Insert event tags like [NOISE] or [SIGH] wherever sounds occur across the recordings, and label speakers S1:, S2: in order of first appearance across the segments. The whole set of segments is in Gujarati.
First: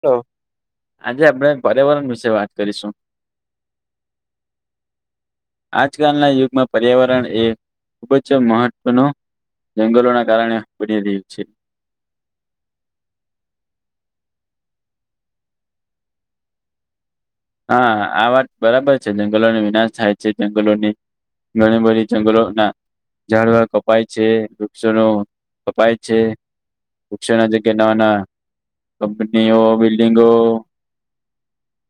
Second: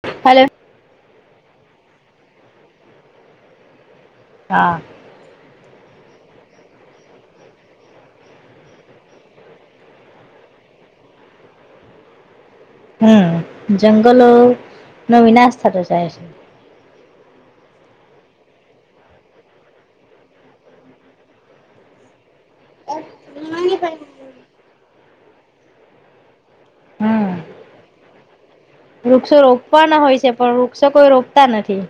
S1: હલો આજે આપણેે પર્યાવરણ વિશે વાત કરીશું.
S2: હા.
S1: આજકાલના યુગમાં પર્યાવરણ એ ખુબ જ મહત્વનું જંગલ ના કારણે પડી રયુ છે.
S2: હમ્મ, જંગલો નો વિનાશ થતો જાય છે.
S1: હા આ વાત બરાબર છે, જંગલોનો વિનાશ થાય છે જંગલોની ઘણી બધી જંગલો ના ઝાડવા કપાય છે વૃક્ષો નો કપાય છે.
S2: હમ
S1: વૃક્ષોના જગ્યાએ નવા નવા
S2: વૃક્ષો
S1: કંપનીઓ
S2: રોપવાના હોય
S1: બિલ્ડિંગો
S2: છે, પણ વૃક્ષો કોઈ રોપતા નથી.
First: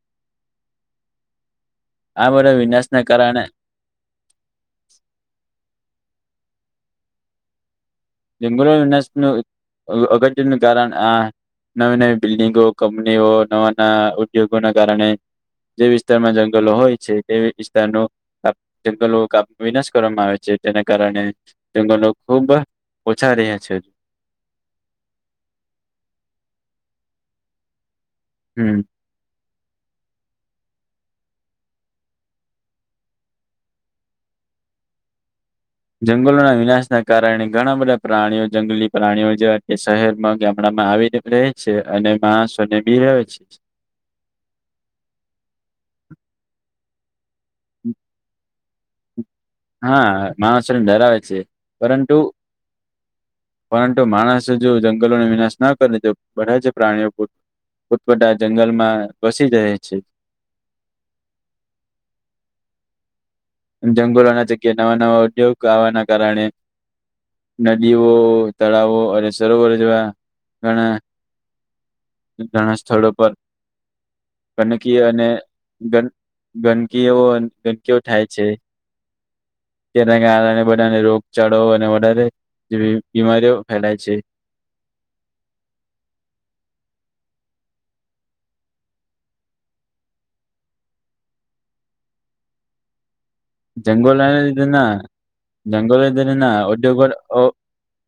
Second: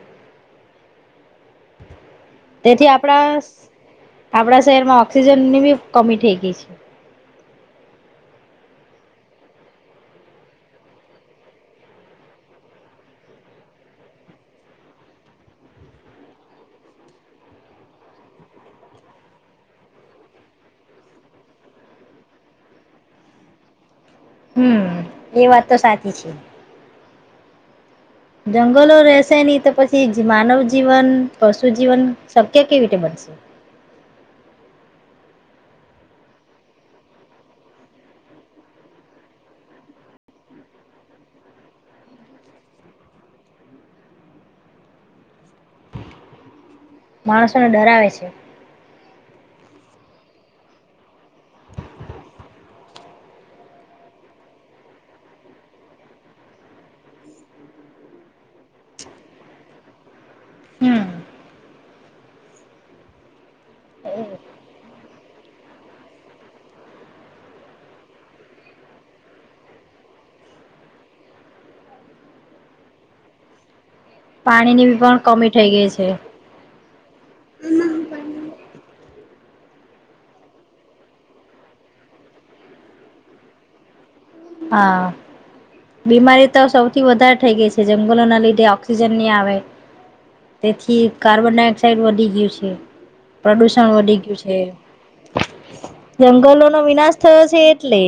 S1: આ બધા
S2: તેથી
S1: વિનાશના
S2: આપણા
S1: કારણે
S2: આપણા શહેરમાં ઓક્સિજન ની બી કમી થઈ ગઈ છે.
S1: જંગલોનું વિનાશનું અગત્યનું કારણ આ નવી નવી બિલ્ડિંગો, કંપનીઓ નવા નવા ઉદ્યોગોના કારણે જે વિસ્તારમાં જંગલો હોય છે, તે વિસ્તારનો આ જંગલો કાપ વિનાશ કરવામાં આવે છે. તેના કારણે જંગલો ખુબ ઓછા રહ્યા છે.
S2: હમ્મ એ વાત તો સાચી છે.
S1: હમ
S2: જંગલો રહેશે નહી તો પછ છી માનવ જીવન, પશુ જીવન શક્ય કેવી રીતે બનશે?
S1: જંગલોના વિનાશ ના કારણે ઘણા બધા પ્રાણીઓ જંગલી પ્રાણીઓ જેવા કે શહેરમાં, ગામડામાં આવીને રહે છે અને માણસો અને બી રહે છે.
S2: માણસોને ડરાવે છે.
S1: હા માણસોને ડરાવે છે. પરંતુ પરંતુ માણસ જો જંગલોને વિનાશ ના કરે તો બધા જ પ્રાણીઓ પોત પોત પોતા જંગલમાં વસી જાય છે.
S2: હમ્મ
S1: અને જંગલોના જગ્યા નવા નવા ઉદ્યોગ આવાના કારણે નદીઓ, તળાવો અને સરોવર જેવા ઘણા ઘણા સ્થળો પર
S2: પાણીની બી
S1: ગંદકી
S2: પણ
S1: અને
S2: કમી થઈ ગઈ છે
S1: [UNINTELLIGIBLE] ગંદકીઓ, ગંદકીઓ થાય છે. તેના કારણે બધાને રોગચાળો અને વધારે જેવી બીમારીઓ ફેલાય છે.
S2: હા બીમારીઓ તો સૌથી વધારે થઈ ગઈ છે. જંગલો ના લીધે ઓક્સિજન ની આવે. તેથી કાર્બન ડાયોક્સાઈડ વધી ગયું છે, પ્રદુષણ વધી
S1: જંગલોના
S2: ગયું છે.
S1: લીધે ના જંગલો લીધે ના
S2: જંગલોનો
S1: ઉદ્યોગો
S2: વિનાશ
S1: અ
S2: થયો છે એટલે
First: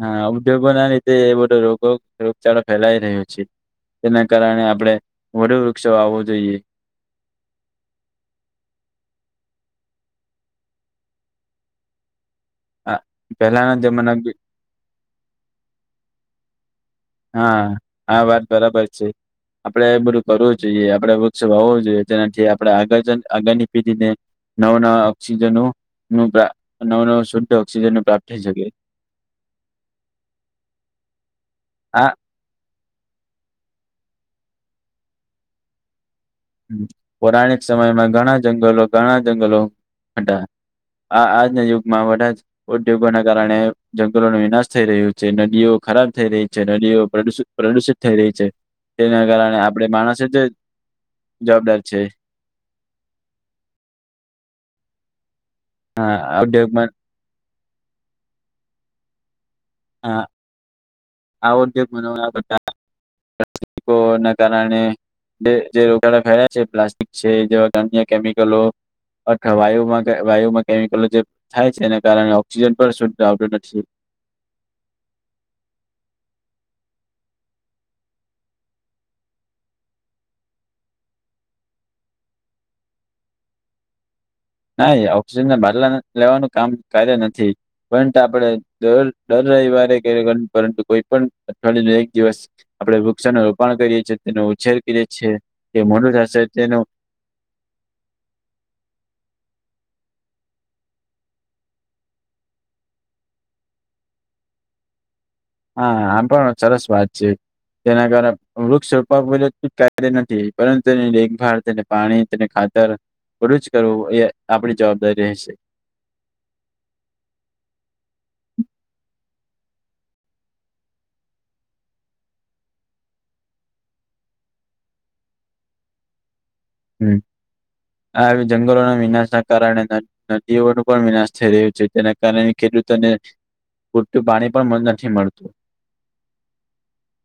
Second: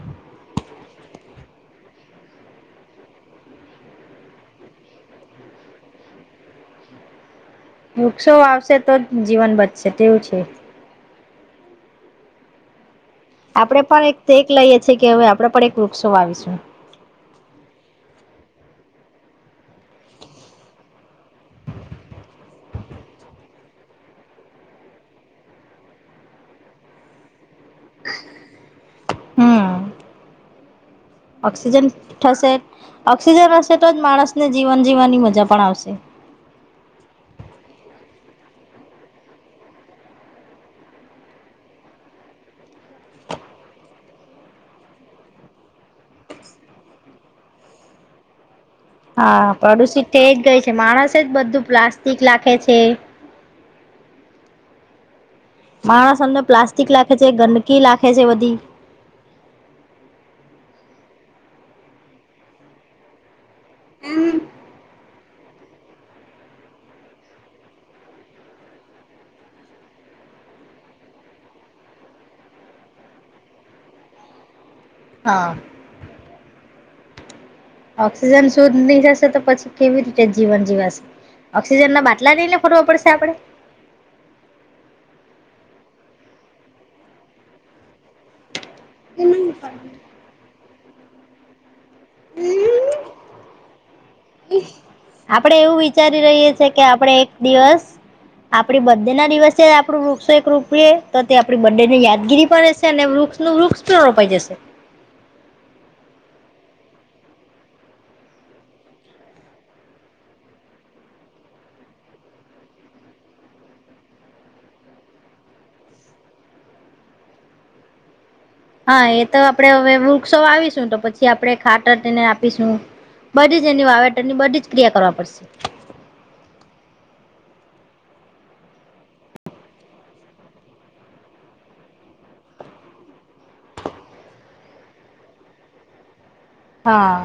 S1: હા ઉદ્યોગોના લીધે એ બધો રોગો રોગચાળો ફેલાઈ રહ્યો છે. તેના કારણે આપણેે વધુ વૃક્ષો વાવવો જોઈએ.
S2: વૃક્ષો વાવશે તો જ જીવન બચશે તેવું છે.
S1: હા
S2: આપણે પણ એક ટેક લઈએ છીએ કે હવે આપડે પણ એક વૃક્ષો વાવીશું.
S1: હા આ વાત બરાબર છે. આપડે એ બધું કરવું જોઈએ, આપડે વૃક્ષ વાવું જોઈએ, જેનાથી આપણે આગળ જન આગળની પેઢીને નવા નવા ઓક્સિજનો નું નવ નવું શુદ્ધ ઓક્સિજનો પ્રાપ્ત થઈ શકે.
S2: હમ ઓક્સિજન
S1: આ
S2: થશે ઓક્સિજન હશે તો જ માણસને જીવન જીવવાની મજા પણ આવશે.
S1: હમ પૌરાણિક સમયમાં ઘણા જંગલો ઘણા જંગલો હતા. આ આજના યુગમાં બધાં જ ઉદ્યોગોના કારણે જંગલોનો વિનાશ થઈ રહ્યો છે, નદીઓ ખરાબ થઈ રહી છે, નદીઓ પ્રદુષ પ્રદુષિત થઈ રહી છે. તેના
S2: હા
S1: કારણે આપણે
S2: પ્રદુષિત
S1: માણસ
S2: થઈ જ ગઈ છે. માણસે જ બધું
S1: જવાબદાર છે
S2: પ્લાસ્ટિક લાખે છે. માણસ
S1: આ
S2: અંદર
S1: ઉદ્યોગમાં
S2: પ્લાસ્ટિક લાખે છે, ગંદકી લાખે છે બધી.
S1: હા આ ઉદ્યોગ મનાવા બધા પ્લાસ્ટિકો અને તેના કારણે જે જે રોગાડા ફેર્યા છે પ્લાસ્ટિક છે, જેવા કે અન્ય કેમિકલો અથવા વાયુમાં વાયુમાં કેમિકલો જે થાય છે, એના કારણે ઓક્સિજન પણ શુદ્ધ આવતું નથી.
S2: હા ઓક્સિજન શુદ્ધ ની થશે તો પછી કેવી રીતે જીવન જીવાશે? ઓક્સિજન ના બાટલા લઈને ફરવા પડશે આપણે?
S1: ના ઓક્સિજનને બદલા લેવાનું કામ કાર્ય નથી પરંત આપડે. ડર રવિવારે પરંતુ કોઈ પણ અઠવાડયું ન. દિવસ આપડે વૃક્ષોનું રોપણ કરીએ છીએ તેનો ઉછેર કરીએ છીએ
S2: આપણે એવું
S1: તે મોડું
S2: વિચારી
S1: થશે
S2: રહીએ છે કે
S1: તેનું.
S2: આપણે એક દિવસ. આપડી બડ ડે ના દિવસે આપડું વૃક્ષો એક રૂપએ તો તે આપ બ્ે ની યાદગીરી પણ હશે અને વૃક્ષ. રૂક્ષસ તો નપાઈ જશે.
S1: હા આમ પણ સરસ વાત છે. તેના કારણે વૃક્ષ રોપવા કાર્ય નથી પરંતુ તે એકભ તેને. પાણી તેને ખાતર બડું જ કરવું એ આપણી જવાબદારી રહેશે.
S2: હા એ તો આપણેે હવે વૃક્ષો આવીશું તો પછી આપણે ખાટર તેને આપીશું. બધી જ એની વાવેતરની બધી જ ક્રિયા કરવા પડશે.
S1: હમ આ જંગલોના વિનાશ ના કારણે. નદીઓ ન પણ વિનાશ થઈ રહ્યું છે જેના કારણે ખેડૂતોને પૂરતું પાણી પણ નથી મળતું.
S2: હા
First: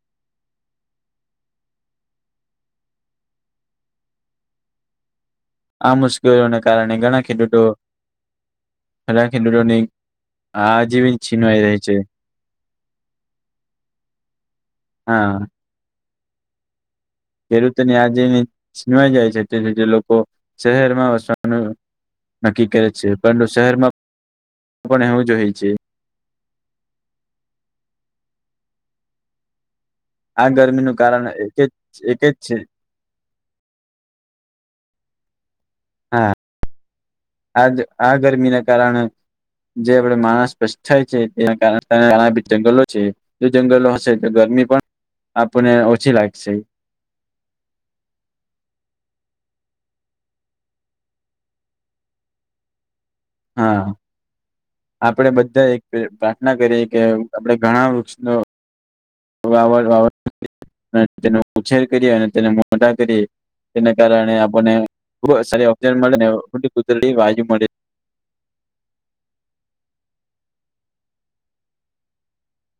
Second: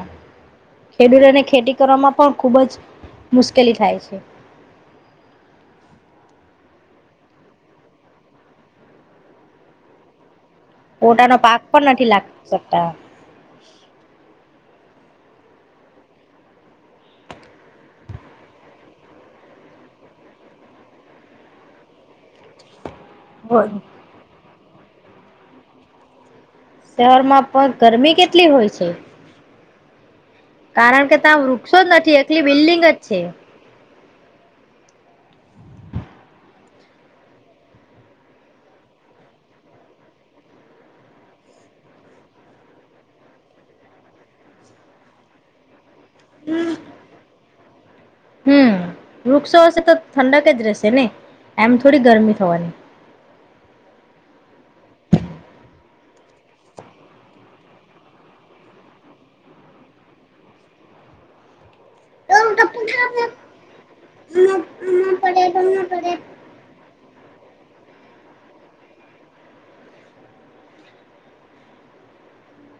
S2: ખેડૂતોને ખેતી કરવામાં પણ ખુબ જ મુશ્કેલી થાય છે.
S1: આ મુશ્કેલોને કારણે ઘણા ખેડૂતો ઘણા ખેડૂતોની. આજીવન
S2: પોતાનો પાક
S1: છીનવાઈ રહી
S2: પણ
S1: છે
S2: નથી લાગી શકતા.
S1: હા. ખેડૂતોને આજવાઈ જાય છે એટલે જે લોકો શહેરમાં વસવાનું. નક્કી કરે છે પરંતુ શહેરમાં પણ એવું જો હોય છે.
S2: શહેરમાં પણ ગરમી કેટલી હોય છે.
S1: આ ગરમીનું
S2: કારણ કે ત્યાં
S1: એક
S2: વૃક્ષો જ નથી
S1: એક
S2: એકલી
S1: છે
S2: બિલ્ડિંગ જ છે.
S1: હા આજ આ ગરમી ના કારણે. જે આપડ માણસ સ્પષ્ટ થાય છે એના કાર જંગલો છે. જો જંગલો હશે તો ગરમી પણ આપણને ઓછી લાગશે.
S2: હમ. વૃક્ષો હશે તો ઠંડક જ રહેશે ને એમ થોડી ગરમી થવાની.
S1: હા આપડે બધા એક પ્રાર્થના કરીએ કે આપડે ઘણા વૃક્ષ ન. વા વા તેનો ઉછેર કરી અને તેને મોઢા કરી. તેને કારણે આપણને ખ સારી ઓક્જન મળે ને કુર વાજુ મળે.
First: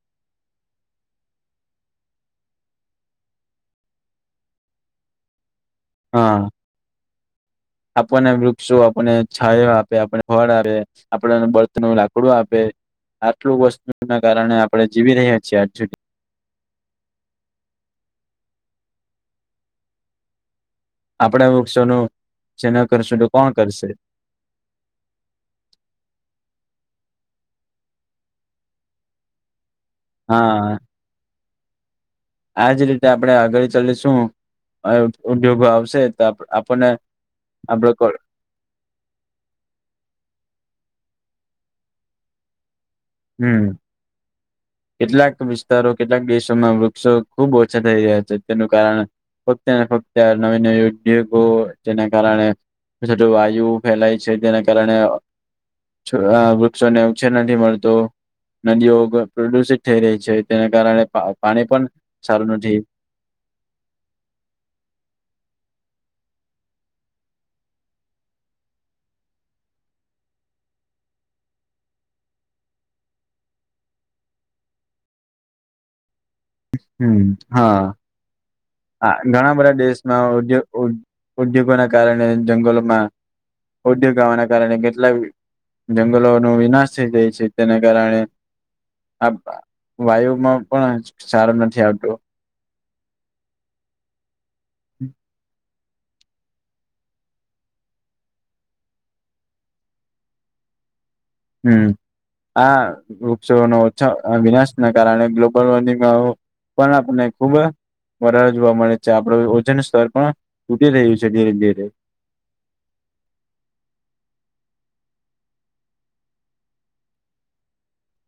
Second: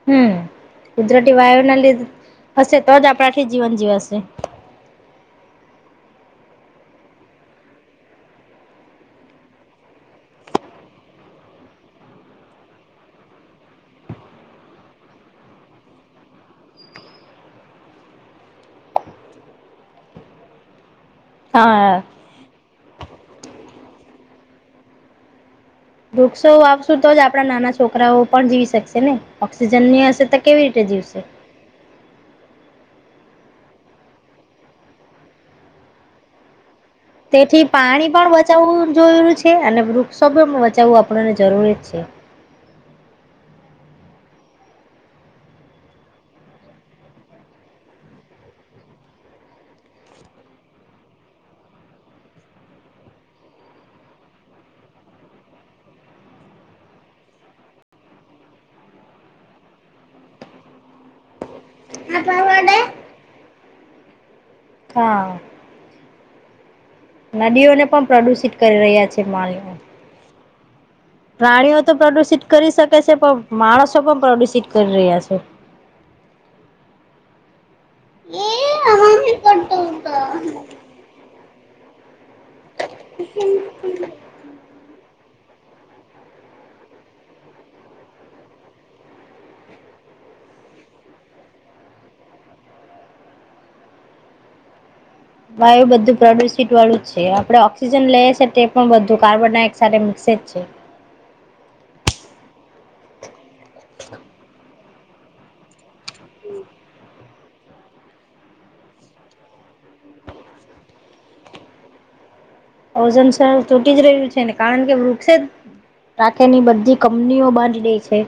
S2: હમ કુદરતી વાયુના લીધે હશે તો જ આપણાથી જીવન જીવાશે.
S1: હા. આપણને વૃક્ષો આપણને છાયા આપે આપને ફળ આપે. આપડને બળતણ લાકડું આપે. આટલું વસ્તુ ના કારણે આપડણે જીવી રહી છીએ આજુ. આપડે વૃક્ષો ન
S2: હા
S1: છે ન કરશું તો કોણ કરશે.
S2: વૃક્ષો વાશું તો જ આપડા નાના છોકરાઓ પણ જીવી શકશે ને ઓક્સિજન ની. છતા કેવી રીતે જીવશે.
S1: આ જ રીતે આપણે આગળ ચાલીશું ઉદ્યોગો આવશે તો આપણને.
S2: તેથી પાણી
S1: આપડ
S2: પણ બચાવવું જોયેલું છે અને વૃક્ષો પણ બચાવવું આપણને જરૂરી છે.
S1: હમ. કેટલાક વિસ્તારો કેટલાક દેશોમાં વૃક્ષો ખુબ ઓછા થઈ રહ્યા છે તેનું કારણ. ફક્ત ને ફક્ત નવી નવી ઉદ્યોગો જેના કારણે. વાયુ ફેલાય છે તેના કારણે. વૃક્ષો ને ઉછેર નથી મળત. તો નદીઓ પ્રદુષિત થઈ રહી છે તેના કારણે પાણી પણ.
S2: આથ
S1: સારું
S2: માટેને
S1: નથી
S2: હા. નદીઓને પણ પ્રદુષિત કરી રહ્યા છે માલઓ. પ્રાણીઓ તો પ્રદુષિત કરી શકે છે પણ માણસો પણ પ્રદુષિત કરી રહ્યા છે.
S1: હમ હા. હા ઘણા બધા દેશમાં ઉદ્યોગ ઉદ્યોગો ના કારણે જંગલોમાં ઉદ્યોગ આવવાના કારણે કેટલા જંગલોનો વિનાશ થઈ જાય છે તેને કારણે આ વાયુમાં પણ સારો નથી આવતું. હમ
S2: વાયુ બધું પ્રદુષિત વાળું જ છે આપણે ઓક્સિજન લઈએ છીએ તે પણ બધું કાર્બન ડાયોક્સાઇડ એ મિક્સે જ છે.
S1: હમ આ વૃક્ષો [INAUDIBLE] વિનાશ. ના કારણે ગ્લોબલ વોર્મિંગમાં પણ આપને ખુબ. વધારે જોવા મળે છે આપડું ઓજન સ્તર પણ તૂટી રહ્યું છે ધીરે ધીરે
S2: ઓઝન સરું તૂટી જ રહ્યું છે ને કારણ કે વૃક્ષ જ રાકેની બધી કંપનીઓ બાંધ દઈ છે.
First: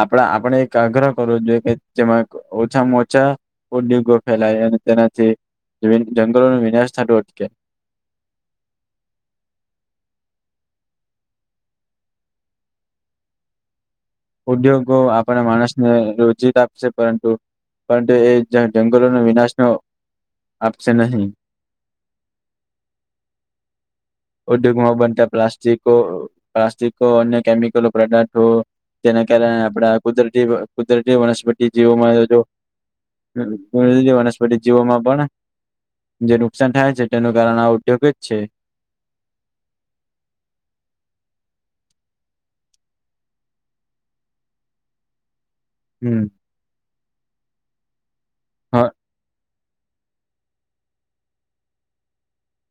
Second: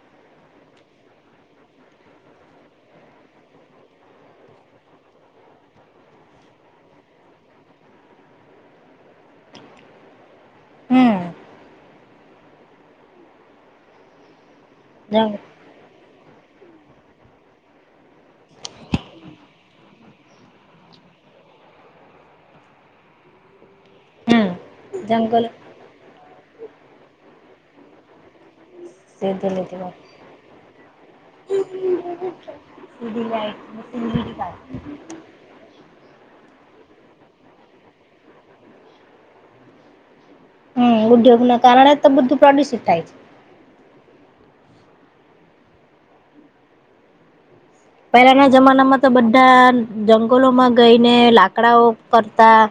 S1: આપણા આપણે એક આગ્રહ કરવો જોઈએ કે જેમાં ઓછામાં ઓછા. ઉદ્યોગો ફેલાય અને તેનાથી જંગલો ન વિનાશ થતો અટકે.
S2: હમ
S1: ઉદ્યોગો
S2: જંગ
S1: આપણે માણસને રોજ પરંતુ પરંતુ એ જંગલોનો વિનાશ ન આપશે નહીં.
S2: હમ
S1: ઉદ્યોગમાં બનતા
S2: જંગલ
S1: પ્લાસ્ટિકો પ્લાસ્ટિકો અન્ય કેમિકલ પ્રોક્ટ જેના
S2: સીધી
S1: કારણે
S2: લીટી પર
S1: આપડા કુદરતી કુદરતી વનસ્પતિ જીવોમાં
S2: સીધી લાઈટ સીધી લીટી પર
S1: વનસ્પતિ જીવોમાં પણ જે નુકસાન થાય છે તેનું કારણ આ ઉદ્યોગ જ છે.
S2: ઉદ્યોગ ના કારણે બધું પ્રદુષિત થાય છે.
S1: હમ
S2: પહેલાના
S1: હ
S2: જમાનામાં તો બધા જંગલોમાં ગઈને લાકડાઓ કરતા.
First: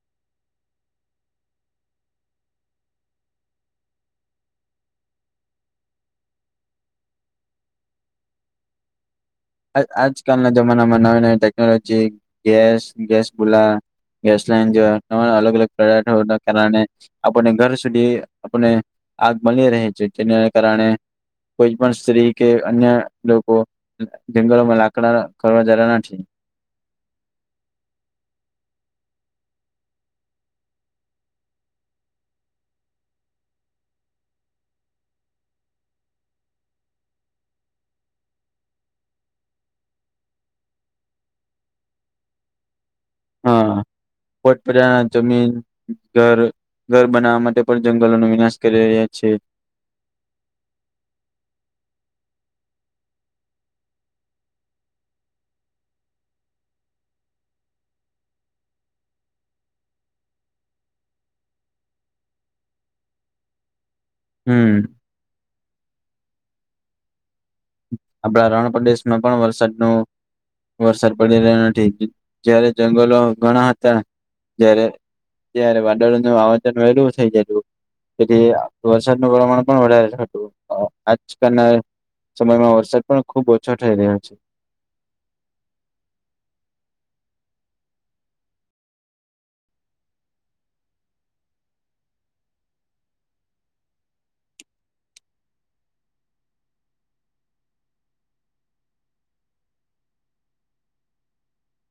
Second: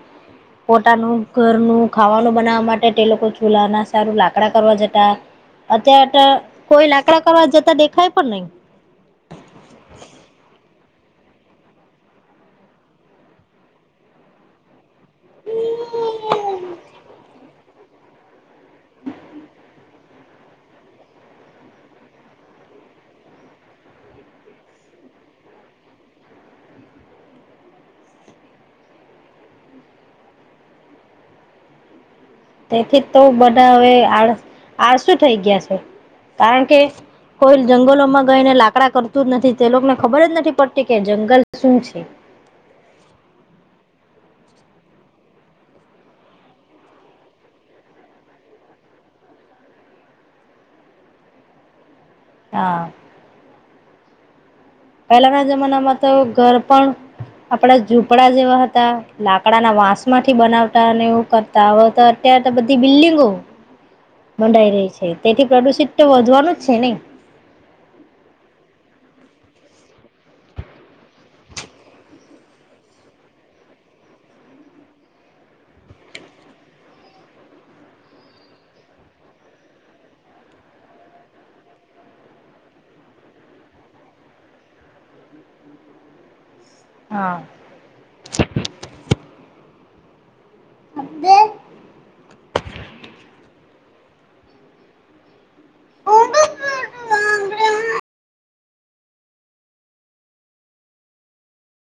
S2: પોતાનું ઘરનું ખાવાનું બનાવા માટે તે લોકો ચૂલા ના સારું લાકડા કરવા જતા. અત્યારે કોઈ લાકડા કરવા જતા દેખાય પણ નહી.
S1: આજ આજકાલ ના જમા [UNINTELLIGIBLE] નવી ટેકનોલોજી ગેસ, ગેસ બુલા, ગેસ લાઈન અલગ અલગ પદાર્થો ના કારણે આપને ઘર સુધી આપને આગ મળી રહે છે. તેના કારણે કોઈ પણ સ્ત્રી કે અન્ય લોકો જંગલો માં લાકડા કરવા જતા નથી.
S2: તેથી તો બધા હવે આ આળસું થઈ ગયા છે. કારણ કે, કોઈ જંગલોમાં ગઈ ને લાકડા કરતું જ નથી. તે લોકોને ખબર જ નથી પડતી કે જંગલ શું છે?
S1: હા પોતપોતાના જમીન, ઘર ઘર બનાવવા માટે પણ જંગલોનો વિનાશ કરી રહ્યા છે.
S2: હા. પહેલાના જમાનામાં તો ઘર પણ આપડા ઝૂપડા જેવા હતા. લાકડાના વાંસ માંથી બનાવતા અને એવું કરતા અવે અત્યારે તો બધી બિલ્ડીંગો બંધાઈ
S1: હમ
S2: રહી છે. તેથી પ્રદુષિત તો વધવાનું જ છે ને.
S1: આપડા રણપદેશ માં પણ વરસાદ નું વરસાદ પડી રહ્યો નથી. જયારે જંગલો ઘણા હતા જારે ત્યારે વાદળ [INAUDIBLE] થઇ જતું. તેથી વરસાદનું પ્રમાણ પણ વધારે થતું. આજકાલના સમયમાં વરસાદ પણ ખુબ ઓછો થઈ રહ્યો છે.
S2: હા